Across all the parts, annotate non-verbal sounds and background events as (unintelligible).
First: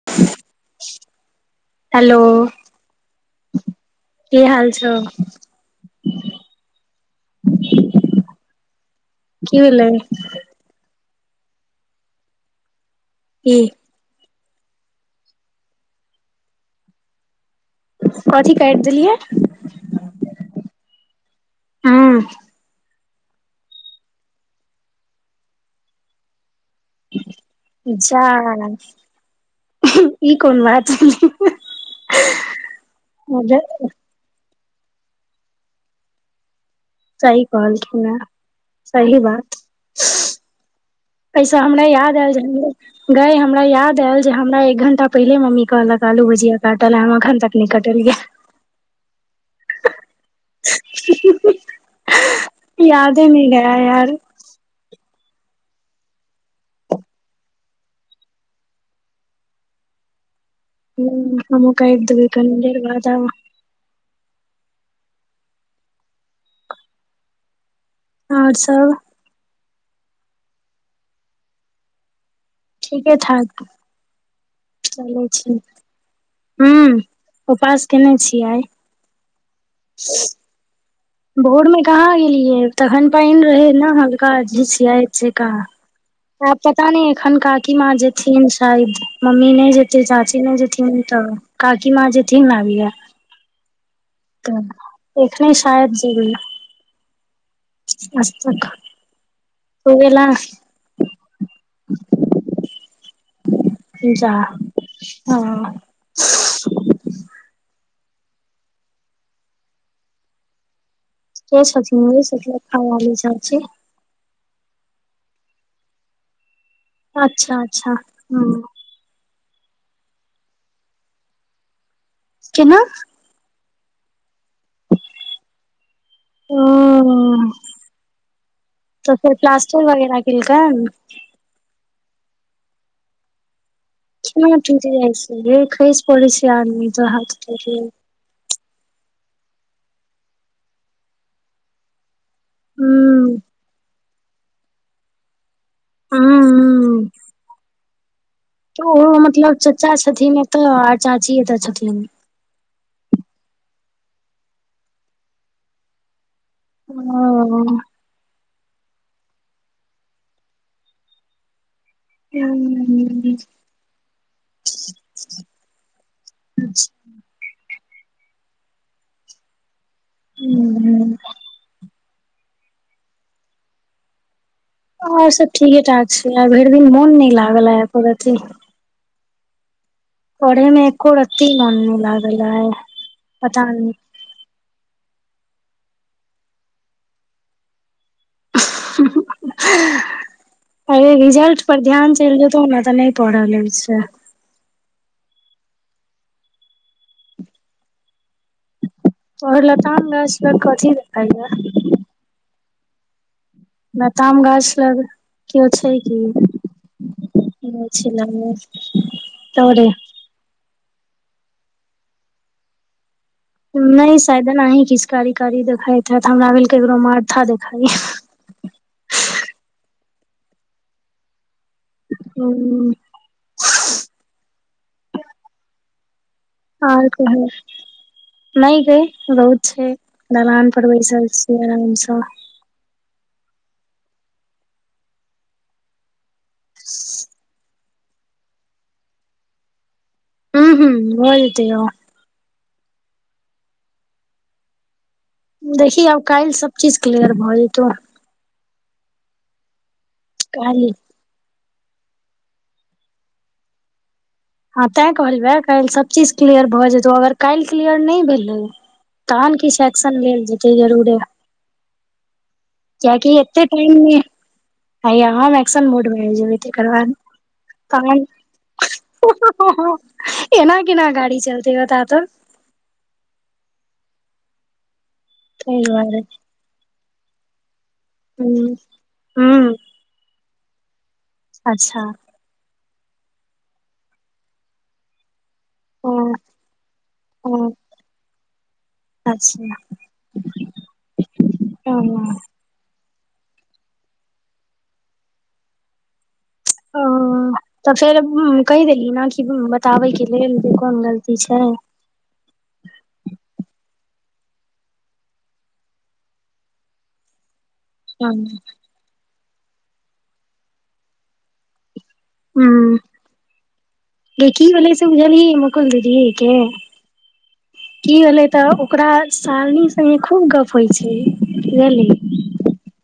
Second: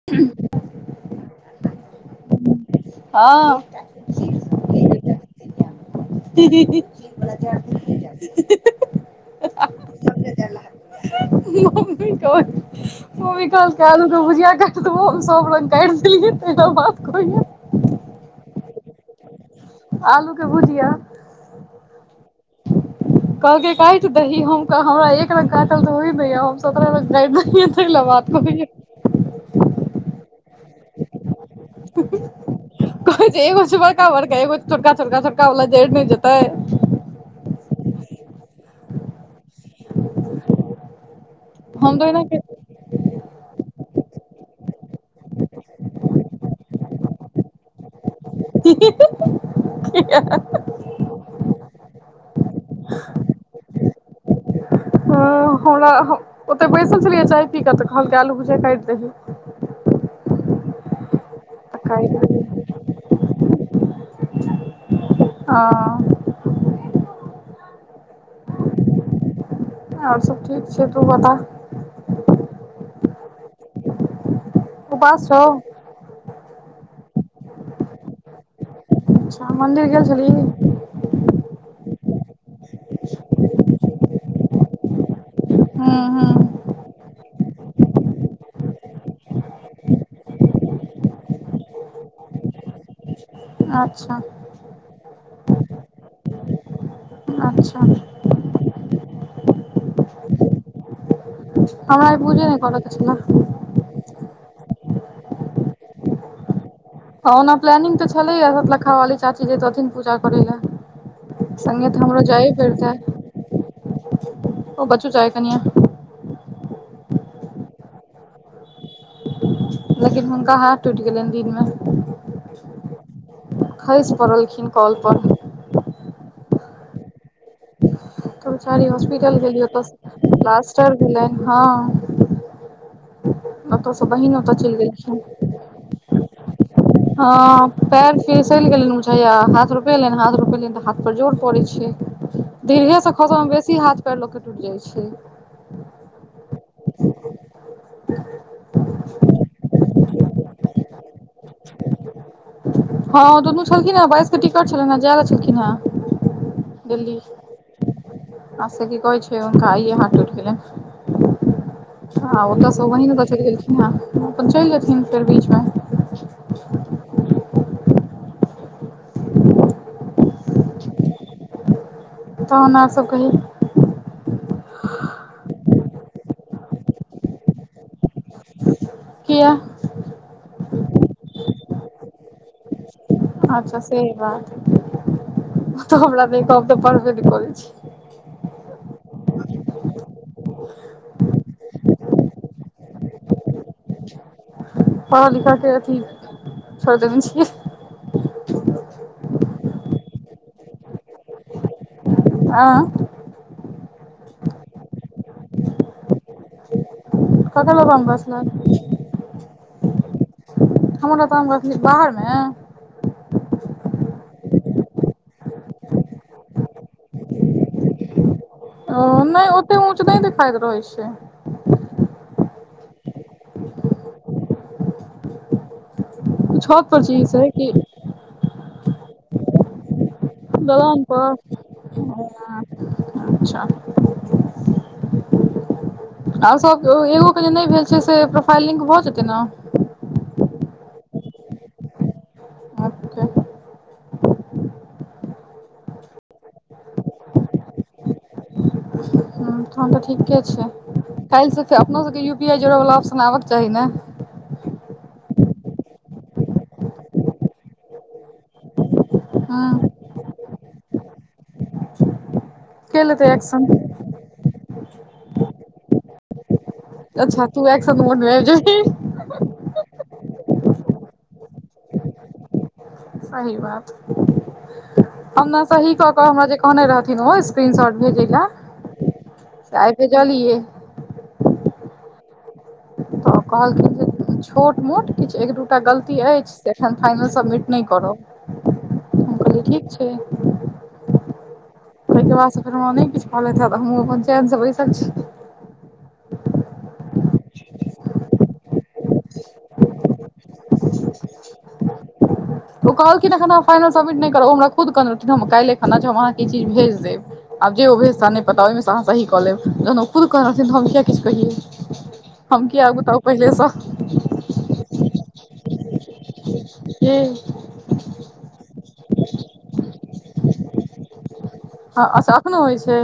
(unintelligible) Hello हं की हाल छौ की (unintelligible) भेलै की (unintelligible) (unintelligible) कथी काइट देलियै आलू के भुजिया हँ कहलकै काइट दही हम-हमरा एक रंग काटल तऽ होय नय या सत्रह रंग काटि देलियै तै ले जा बात कहय यै। ई कोन बात भेलै। कहय छै एगो छै बड़का बड़का एगो छोटका छोटका छोटका वाला जड़ि नहि जेतै। सही कहलखिन यै सही बात। पैसा हमरा हम तऽ याद ओहिना आयल जे हमरो। गय हमरा याद आयल जे हमरा एक घंटा पहिले मम्मी कहलक आलू भुजिया काटय ला हम अखन तक नै कटलया। (inaudible) यादे नै रहय यार। हँ हमरा हम ओतऽ बैसल छलियै चाय पी कऽ तऽ कहलक आलू भुजीया काटि दही। ह्म हमु काइट देबै कनि देर बाद आब। ह। आओर सब। आओर सभ ठीक छै तू बता। ठीके ठाक। चलय उपास छौ छी ह्म उपास केने छि आइ। अच्छा मन्दिर गेल छललि। भोर मे कहाँ गेलियै तखन पानि रहे ने हल्का झिसियाइत। हूँ छेकहऽ आ हूँ पता नै एखन काकी माँ जे थिन शायद मम्मी नहि जेतै चाची नहि जेथिन तऽ काकी माँ जेथिन लागैया। अच्छा। तऽ एखने शायद जेबै। अच्छा (unintelligible) तो वेला। हमरा आई पूजे नहि कर के छलेह। जा ह। हँ ओना प्लानंग तऽ छलैया सतलखा वाली चाची जेतथिन पूजा करै लए। के सङ्गे तऽ छथिन यै हमरो जाइ सुर्यरेखा फिरते वाली चाची ओ बचू चाह कनियाँ। अच्छा अच्छा ह। लेकिन हुनका हाथ टूटि गेलनि दिनमे। केना? खैसि पड़लखिन कोल पर। ओह त बेचारी हॉस्पिटल गेलिय ओतऽ प्लास्टर सँ वगैरह केलकैन प्लासटर भेलेन हँ। ओतऽ सँ (unintelligible) बहिन केना ओतऽ चलि टूट जाइ गेलखिन छै यै खइस पड़ै छै आदमी त हाथ टुटि जाय छै। फसलि गेल मुझैया हाथ रोपेलेन हाथ रोपेलेन तऽ हाथ पर जोर पड़ै छैय धीरिहे से हूँ खसऽ मे बेसी हाथ पैर लोक के टुट जाइ छै। हँ हँ तऽ ओहो मतलब चाचा छथिन एतऽ आ चाची एतऽ छथिन। हँ दुनू छलखिन हेँ बइस के टिकट छलनि हे जाय ल छलखिन हेँ। ह ह। आब से की कहै छै उनका आइए हात टुटि गेलन।। हँ ओतऽसँ ओ बहिन ओतनऽ चलि गेलखिन हेँ अपन तऽ चलि एथिन फेर बीच मे अचछ (unintelligible) हुं। तखन आर सभ कहु। और सब ठीके ठाक छै, आइ भरि दिन मन नहि लागल एको रती। कियै। पढ़ै मे एको रत्ती मन नै लागल आइ। अच्छा से बात, ओ तऽ हमरा नहि कहब तऽ पढबे नै करै छी। सु (unintelligible) अरे रिजल्ट पर ध्यान चलि जेतै ने तऽ नहि पढ़ल होइ छै। पढ़ा लिखा के अथी छोड़ि देने छियै। और लताम गाछ लग कथी देखैये। एं। लताम गाछ लग केओ छै की। ककर नै आम छै गाछ लग मे, लागल तरे हमर लताम लग मे बाहरमे। नहि सायद अनाही किछ कारी कारी देखाइत हैत हमरा भेल ककरो माथा देखाइये। नहि ओते ऊंच नहि देखाइत रहै छै। हुं। छत पर आर छी कहियौ, से कि नहि बहुत रौद छै। दलान पर बैसल छियै आरामसँ। अच्छा। आर सब एगो के जे नहि भेल छै से प्रोफाइल लिंक भऽ जेतै ने। हुं हुं, भ जेतै तैयो। अच्छा। देखि आब काल्हि सब चीज क्लियर भऽ जेतै। हँ तहन तऽ ठीके छै। काल्हि। काल्हिसँ अपनो सबके यू पी आइ जोड़ैले ऑप्सन आबऽ चाही ने। हँ तैं कहलियै काल्हि सभ चीज क्लियर भऽ जेतहुँ, अगर काल्हि क्लियर नहि भेलौ तखन हँ किछु एक्शन लेल जेतै जरुरे। के कियाकि लेतै एते एक्शन टाइम मे हम एक्शन मूड मे आबि जेबै। तकर बाद अच्छा तू एक्शन कोन मोडमे आबि जेबही एना केना गाड़ी चलतै बताउ त। सही बात, हम ने ताहि सही कऽ दुआरे क अहांके कहने रहथिन ओ स्क्रीन शॉट भेजे ला हुं हुं आइ भेजलियै। अच्छा। तऽ कहलखिन जे छोट मोट किछु एक दूटा ओ गलती अछि से एखन फाइनल ओ सबमिट नहि करब। हम कहलियै ठीक छै। सैह न। अखैन त हमरा नै किछु कहलैथे, हमहु अपन चैन से बैसल छी। ओ तऽ फेर कहि देलियै ने कि बताबै के लेल जे कोन गलती छै। ओ कहलखिन एखन हमरा फाइनल सबमिट नहि करब ओ हमरा खुद कहने रहथिन हम काल्हिए हम अहाँकेँ ई चीज भेज देब। आब जे ओ भेज स नहि पता ओहिमेसँ अहाँ सही कऽ लेब जखन ओ खुद कहै रहथिन तऽ हम किए किछु कहियै। हम किया आगुताउ पहिलेसँ। गै की भेलै से बुझलही मकल दीदीये के। नै। की भेलय तऽ ओकरा सालनी सबमें खूब गप होय छै। आ अच्छा अखनो होय छै।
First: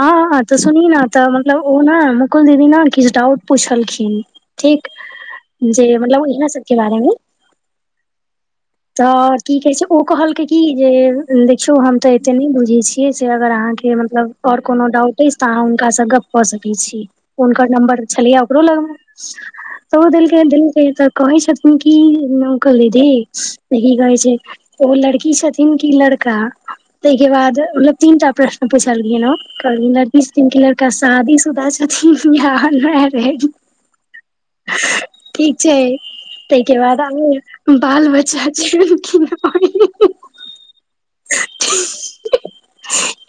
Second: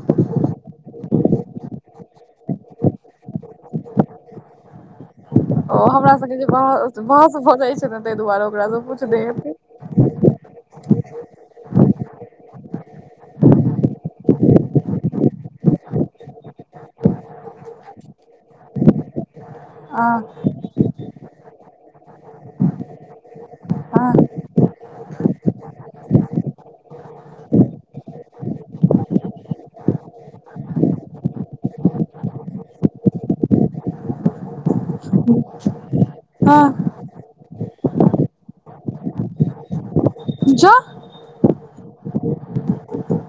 हां-हां तै सुनही नै तऽ मतलब ओ नै मुकुल दीदी नै किछ डाउट पूछलखिन्ह। ठीक ओ जे हमरा मतलब जे उहे सबके बहस बारे मे बहस भऽ जाए छै नै तै दुआरे ओकरा से तऽ हां की कहय छै। ओ कहलकै की जे देखियौ हम तऽ एते नै बुझय छियै से अगर अहाँके मतलब और कोनो डाउट ऐछ तै अहाँ हुनका से गप्प कऽ सकय छी, हुनकर नम्बर छलय यै ओकरो लग मे तबो हँ देलके यै दुनु कही तऽ कहै छथिन कि (unintelligible) दीदी त की हँ कहय छै तऽ ओ लड़की छथिन की लड़का? तै के बाद मतलब तीनटा प्रश्न पूछलखिन्ह ओ कहलखिन्ह लड़की छथीन की लड़का? शादीशुदा छै (unintelligible) ठीक छै तै के हँ बाद आब बाल-बच्चा छै की नै बहीन ज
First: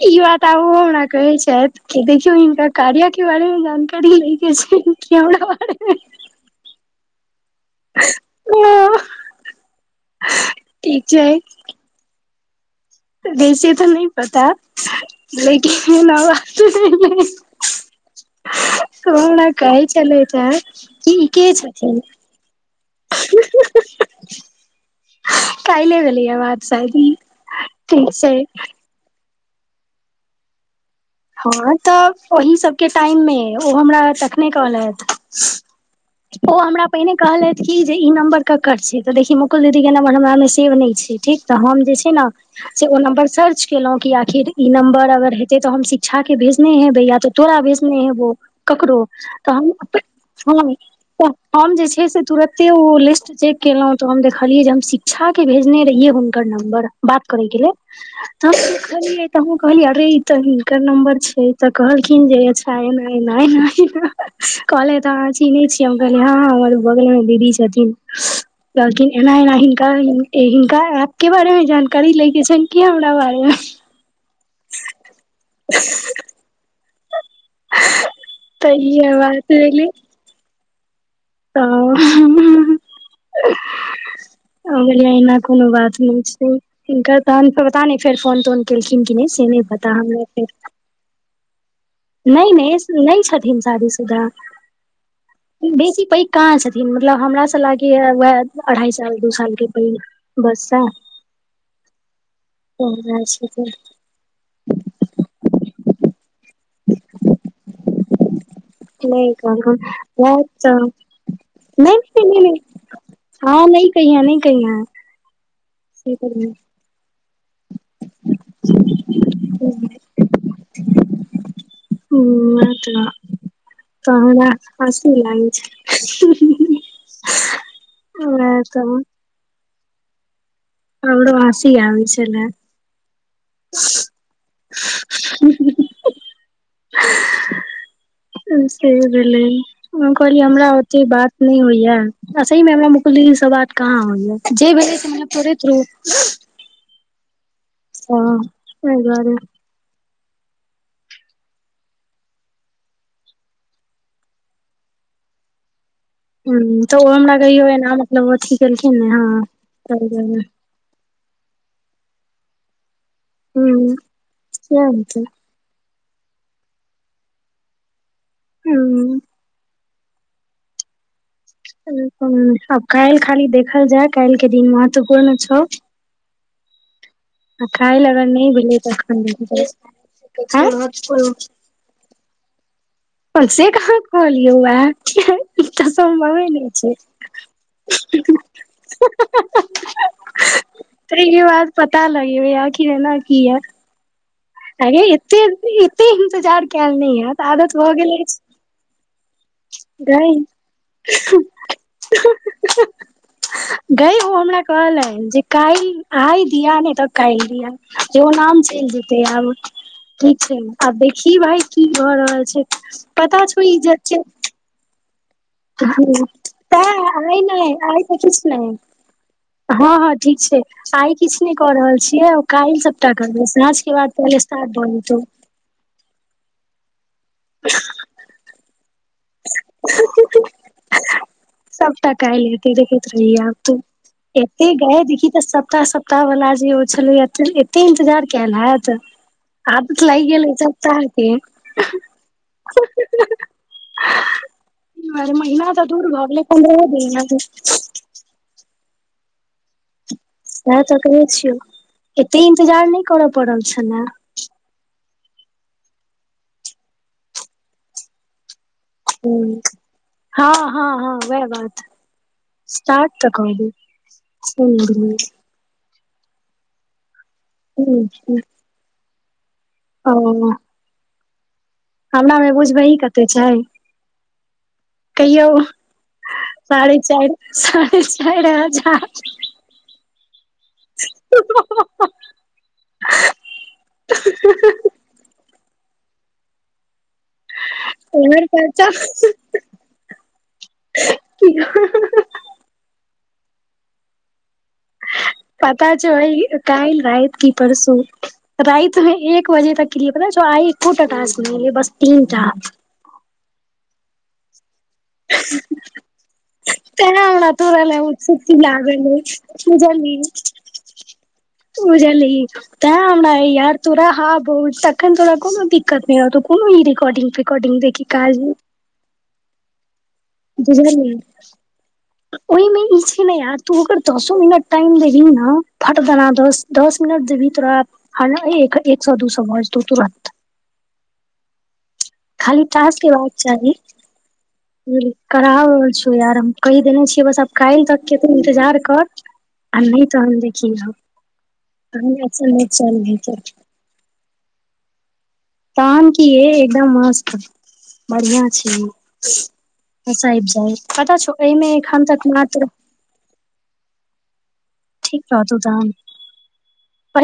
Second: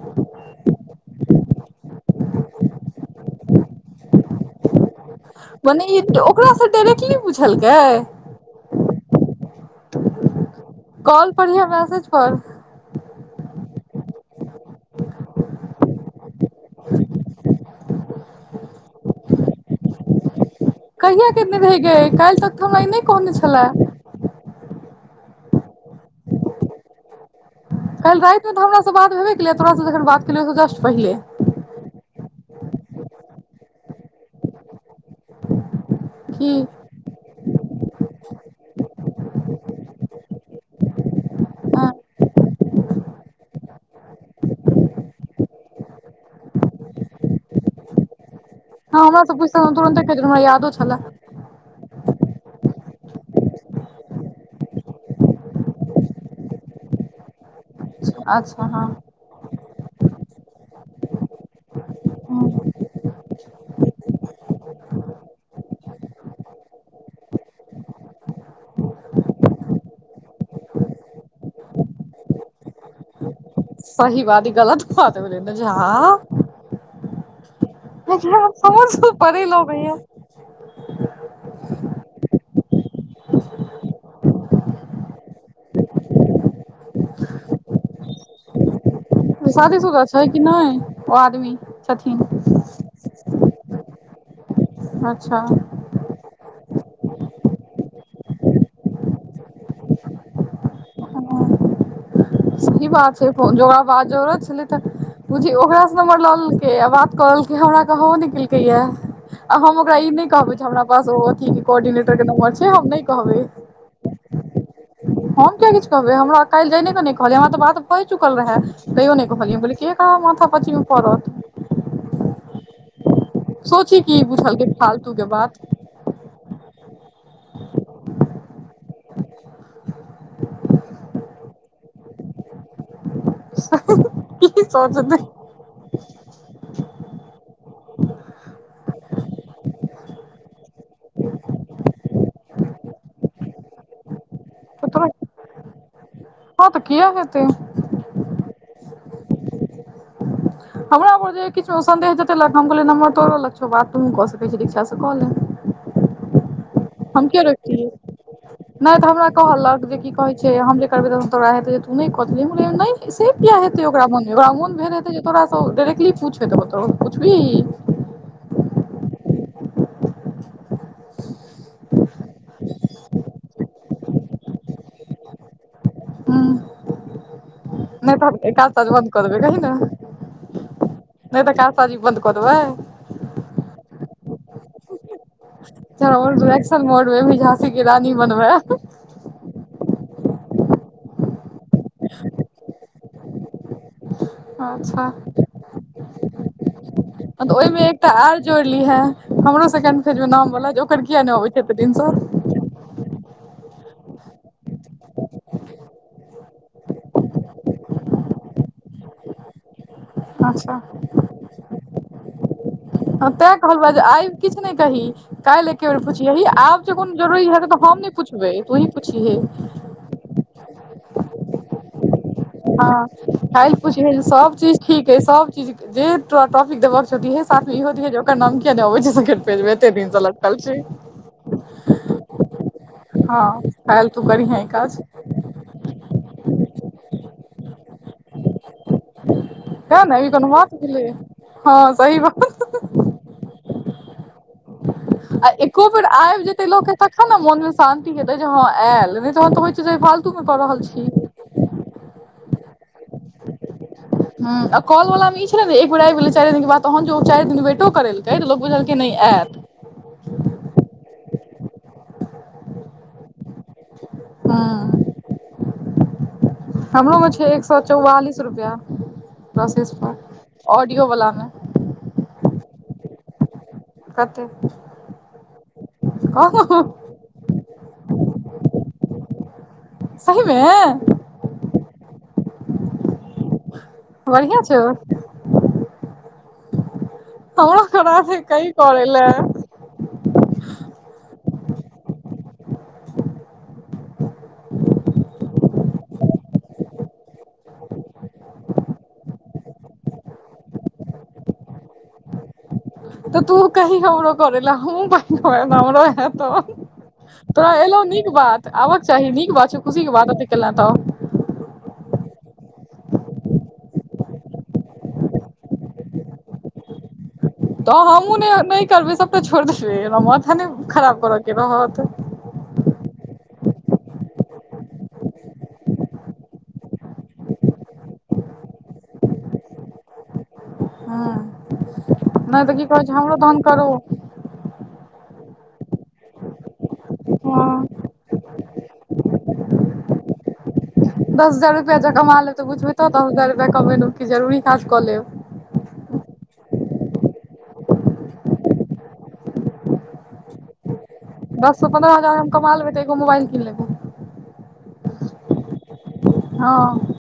ई बात आब ओ हमरा कहय छैथ कि देखियौ हिनका कार्या के बारे मे जानकारी लै के छै। कि हमरा बारे मने ई ओकरा से डायरेक्टली पुछलकै? (unintelligible) कॉल पर या मैसेज पर? यै से तै नै पता लेकिन हमरा (unintelligible) ओ हमरा कहय छलैथ हें। कहिया केनय रहय गे काएल तक तै हमरा ई नै कहनै छलै। काएले भेलय यै बात शायद ई ठीक काएल छै राएत मे तै हमरा से बात भेबै केलय यै तोरा से जखन बात केलियौ ओय से जस्ट पहले। हां तै ओहि सबके टाइम मे ओ हमरा तखने कहलैथ। कि ओ हमरा पहिने कहलैथ कि जे ई नम्बर ककर छीयै तऽ देखी मुकुल दीदीके नम्बर हमरा मे सेव नै छै ठीक तऽ हम हँ जे छै नै से ओ नम्बर सर्च केलौं कि आखिर ई नम्बर अगर हेते तै हम सि छा के भेजने हैबय या तै तोरा भेजने हेबौ। हँ ककरो हमरासँ तऽ पुछतै हम हां तुरन्ते कहि देबै हमरा यादो छलए त हम जे छै से तुरते ओ लिस्ट चेक केलौ तऽ हम देखलियै जे हम शिक्षा के भेजने रहिए हुन कर नम्बर बात करय के लिए त हम अच्छा हँ देखलियै त हम्हु कहलिए अरे ई तै ओकर नम्बर छै तऽ कहलखिन्ह जे अच्छा एना-एना-एना-एना कहलैथ अहाँ चिन्हय छियै हम कहलीए हां हमर बगले मे दीदी छथिन। कहलखिन एना-एना हिनका ए हिनका ऐप के बारे मे जानकारी ले के छै की हमरा बारे मे? सही बात ई गलत बात भेलय नै जे हां मतलब आब तऽ समझ इहे से पड़े बात लागय यै। हां हम कहलिए एहना कुनु बात नै छै, हिनकर तहन पता नै फेर फोन-तोन केलखिन की नै से नै पता शादीशुदा हमरा छै कि फेर नहि ओ आदमी छथिन नै-नै-नै छथिन शादी-सुधा। अच्छा। बेसी पैग कहाँ छथिन मतलब हमरा से लागेया वाएह अढ़ाई साल दू साल के पैग बरसा। सही बात छै फो जो आब जरूरत छलै तऽ बुझी ओकरा से नंबर ल लेलकै आ बात करलकै हमरा कहबो नै केल क नहि आ कहलखुन हम ओकरा ई नै वैह कहबे हमरा तऽ पास ओ अथी नहि कोर्डिनेटर के नम्बर छै, हम नै कहबै। कहिय नै कहिय। हम किआ किछ कहबै, हमरा काल्हि जायने के नै कहलिये हमरा तऽ बात होय चुकल रहे तैयो नै कहलियै हम कहलियै ककरा माथा पच्ची मे पड़त। हूं आ सोची त की हमरा बुझलकै हँसि फालतू के लागै बात छै। हमरा तऽ। हमरो हासी आबै छले। की सोचत हे। से भेलै हम कहलियै हमरा से बात नै होइया अ सही में हमरा मुकुल दीदी स बात कहाँ होइया। जे भेले से हमरा तोड़े थ्रू। हां तऽ किओ हेते। अच्छा तेय दुआरे हमरा पर जे किछो सन्देशह जेतेलक हम कहलियै नमर तोड़ो लग छौ, बात तुहू कऽ सकै छी दीक्षा से कऽ ले। हूँ तऽ ओ हम हमरा किय कहियो रखतिये एना मतलब अथी नै केलखिन ने तऽ हमरा हँ कहलक जे तहि की कहै दुआरे छै हम ब तोरा हेते तू नै क दल्हि हम कहलियै नै से किआ हेते हूँ ओकरा मोन मे सेह भेल हेते जे हेतै तोरा तऽ उ डायरेक्टली पूछैत होतौ पुछभी। हुं। आब काएल खाली देखल जाय, काएल के दिन महत्वपूर्ण छौ। हुं। आ काल्हि नै अगर तऽ हम नहि ऐ भेलै काज-ताज बन्द तखन कऽ देबै कही देखल ने नै तऽ काज-ताज ई बन्द कऽ देबै। (unintelligible) से कहाँ कहलियौ आए। ई त सम्भवे नै रिएक्शन छै। मोड मे भी झाँसी की रानी बनबै तैयो आब पता लगेबै आखिर एना किया। अ गे अच्छा एते, एते इन्तजार काएल नै हैतऽ तऽ आदत ओहिमे भऽ एकटा गेल आर एछ। जोड़लीहे हमरो सेकेंड फेज मे गैय। नाम वाला जे ओकर किया नहि अबै छै एते दिन सँ गै ओ हमरा कहलैन जे काएल आय दिया नै त काएल दिया जे ओ नाम चैल जेतै आब। की छै, अच्छा आब देखी भाय की भऽ रहल छै पता छौ ई ज चेक किछ नै कहि। काएल एके बेर पुछयही आब तैं जे कुनू आइ जरूरी नहि हेतै तऽ हम आइ नै किछु पुछबै नहि तूही पुछियेहे। हँ हँ ठीक छै, आय किछ नै कऽ रहल छियै ओ। हां काएल पूछियेह जे सब स्टार्ट चीज भऽ ठीक अय जेतौ सब चीज के जे तोरा टॉपिक देबा के छौ दिहे, साथ मे ईहो दिहे जे ओकर नाम के किया नै आबै छै सेकेंड पेज मे एते दिन से लटकल छै। सबटा काएल हेतै देखैत रही आब हँ तु काल्हि तू करीहे ई एते काज गै देखि ते सप्ताह-सप्ताह वला जे ओ छलैया त एते इन्तजार कैल हैत, आदत तें ने लाग ई कोनो गेलै बात सप्ताह भेलै के। हँ सही बात अरे आ महिना त एको दूर भ गेल भ गेल इहाँ त। शांति हेतै जे ह ऐल नहि तहन तऽ होए छै जे फालतू में कऽ रहल छी छियए एते इंतजार नहि कर पड़ल छेला हं आ कॉल वाला मे ई छलै ने एक बेर आबि गेलै चारिये दिन के बाद तहन जे ओ चारि दिन वेटो करेलकै त लोक बुझलकै नहि हूं आयत हँ हँ हँ वेह बात स्टार्ट तऽ कऽ दै छोड़ि हूं देलिये हमरो में छै एक सौ चौवालिस रुपया प्रोसेस ओ पर ऑडियो बला मे हमरा मे बुझबही कते छय कतेऽ कहियौ साढ़े चारि साढ़े चारि हजार सही में हं हं हं ह्ह बढ़ियां छौ हऽ हमरा में कही करै ल‌ए कि ह हं हं हं पता छौ ई काल्हि राति की परसू राइत मे एक बजे तक केलिए पता छौ आइ एकोटा टास्क नै एलै बस तीनटा तऽ तू कही हमरो करै ला हमूं बनेबै त हमरो हेत तऽ तैहै हमरा तोरा ल‌ए उतसुक्ति आबक लागल अए चाही नीक बात छौ खुशी के बुझलही बात ओते केला तऽ बूझलही तैंहै हमरा यार तोरा हां बहुत तखन तोरा कोनो दिक्कत नहि हेतौ कोनो ई रेकॉर्डिंग फेकॉ तऽ हमहूँ नै ओ नहि करबै सबटा छोड़ि देबै हमरा माथ बुझलियै ओहिमे ई छै ने यार तू अगर दसो मिनट टाइम देबही नऽ फटदना दस दस मिनट देबही तोरा हं एक एक सौ दू सौ भ जेतौ तुरत हँ खाली नै तऽ की टास्क कहै के छै रहक हमरो तहन चाही करू करा रहल छियो यार हम कहि देने छियै बस आब काल्हि हँ तक के तऽ इन्तजार कर आ नहि तहन देखियन ह दस हजार रुपैया ज कमा लेब तऽ बुझबै तऽ ले दस चल हजार रुपया कमेलौ कि जरुरी काज कऽ लेब तहन की ए एकदम मस्त बढ़िया छैहि बस आबि जाई पता छौ एहिमे एखन तक मात्र ओमे तऽ एगो मोबईल किन लेैबो ठीक रहतौ तहन हँ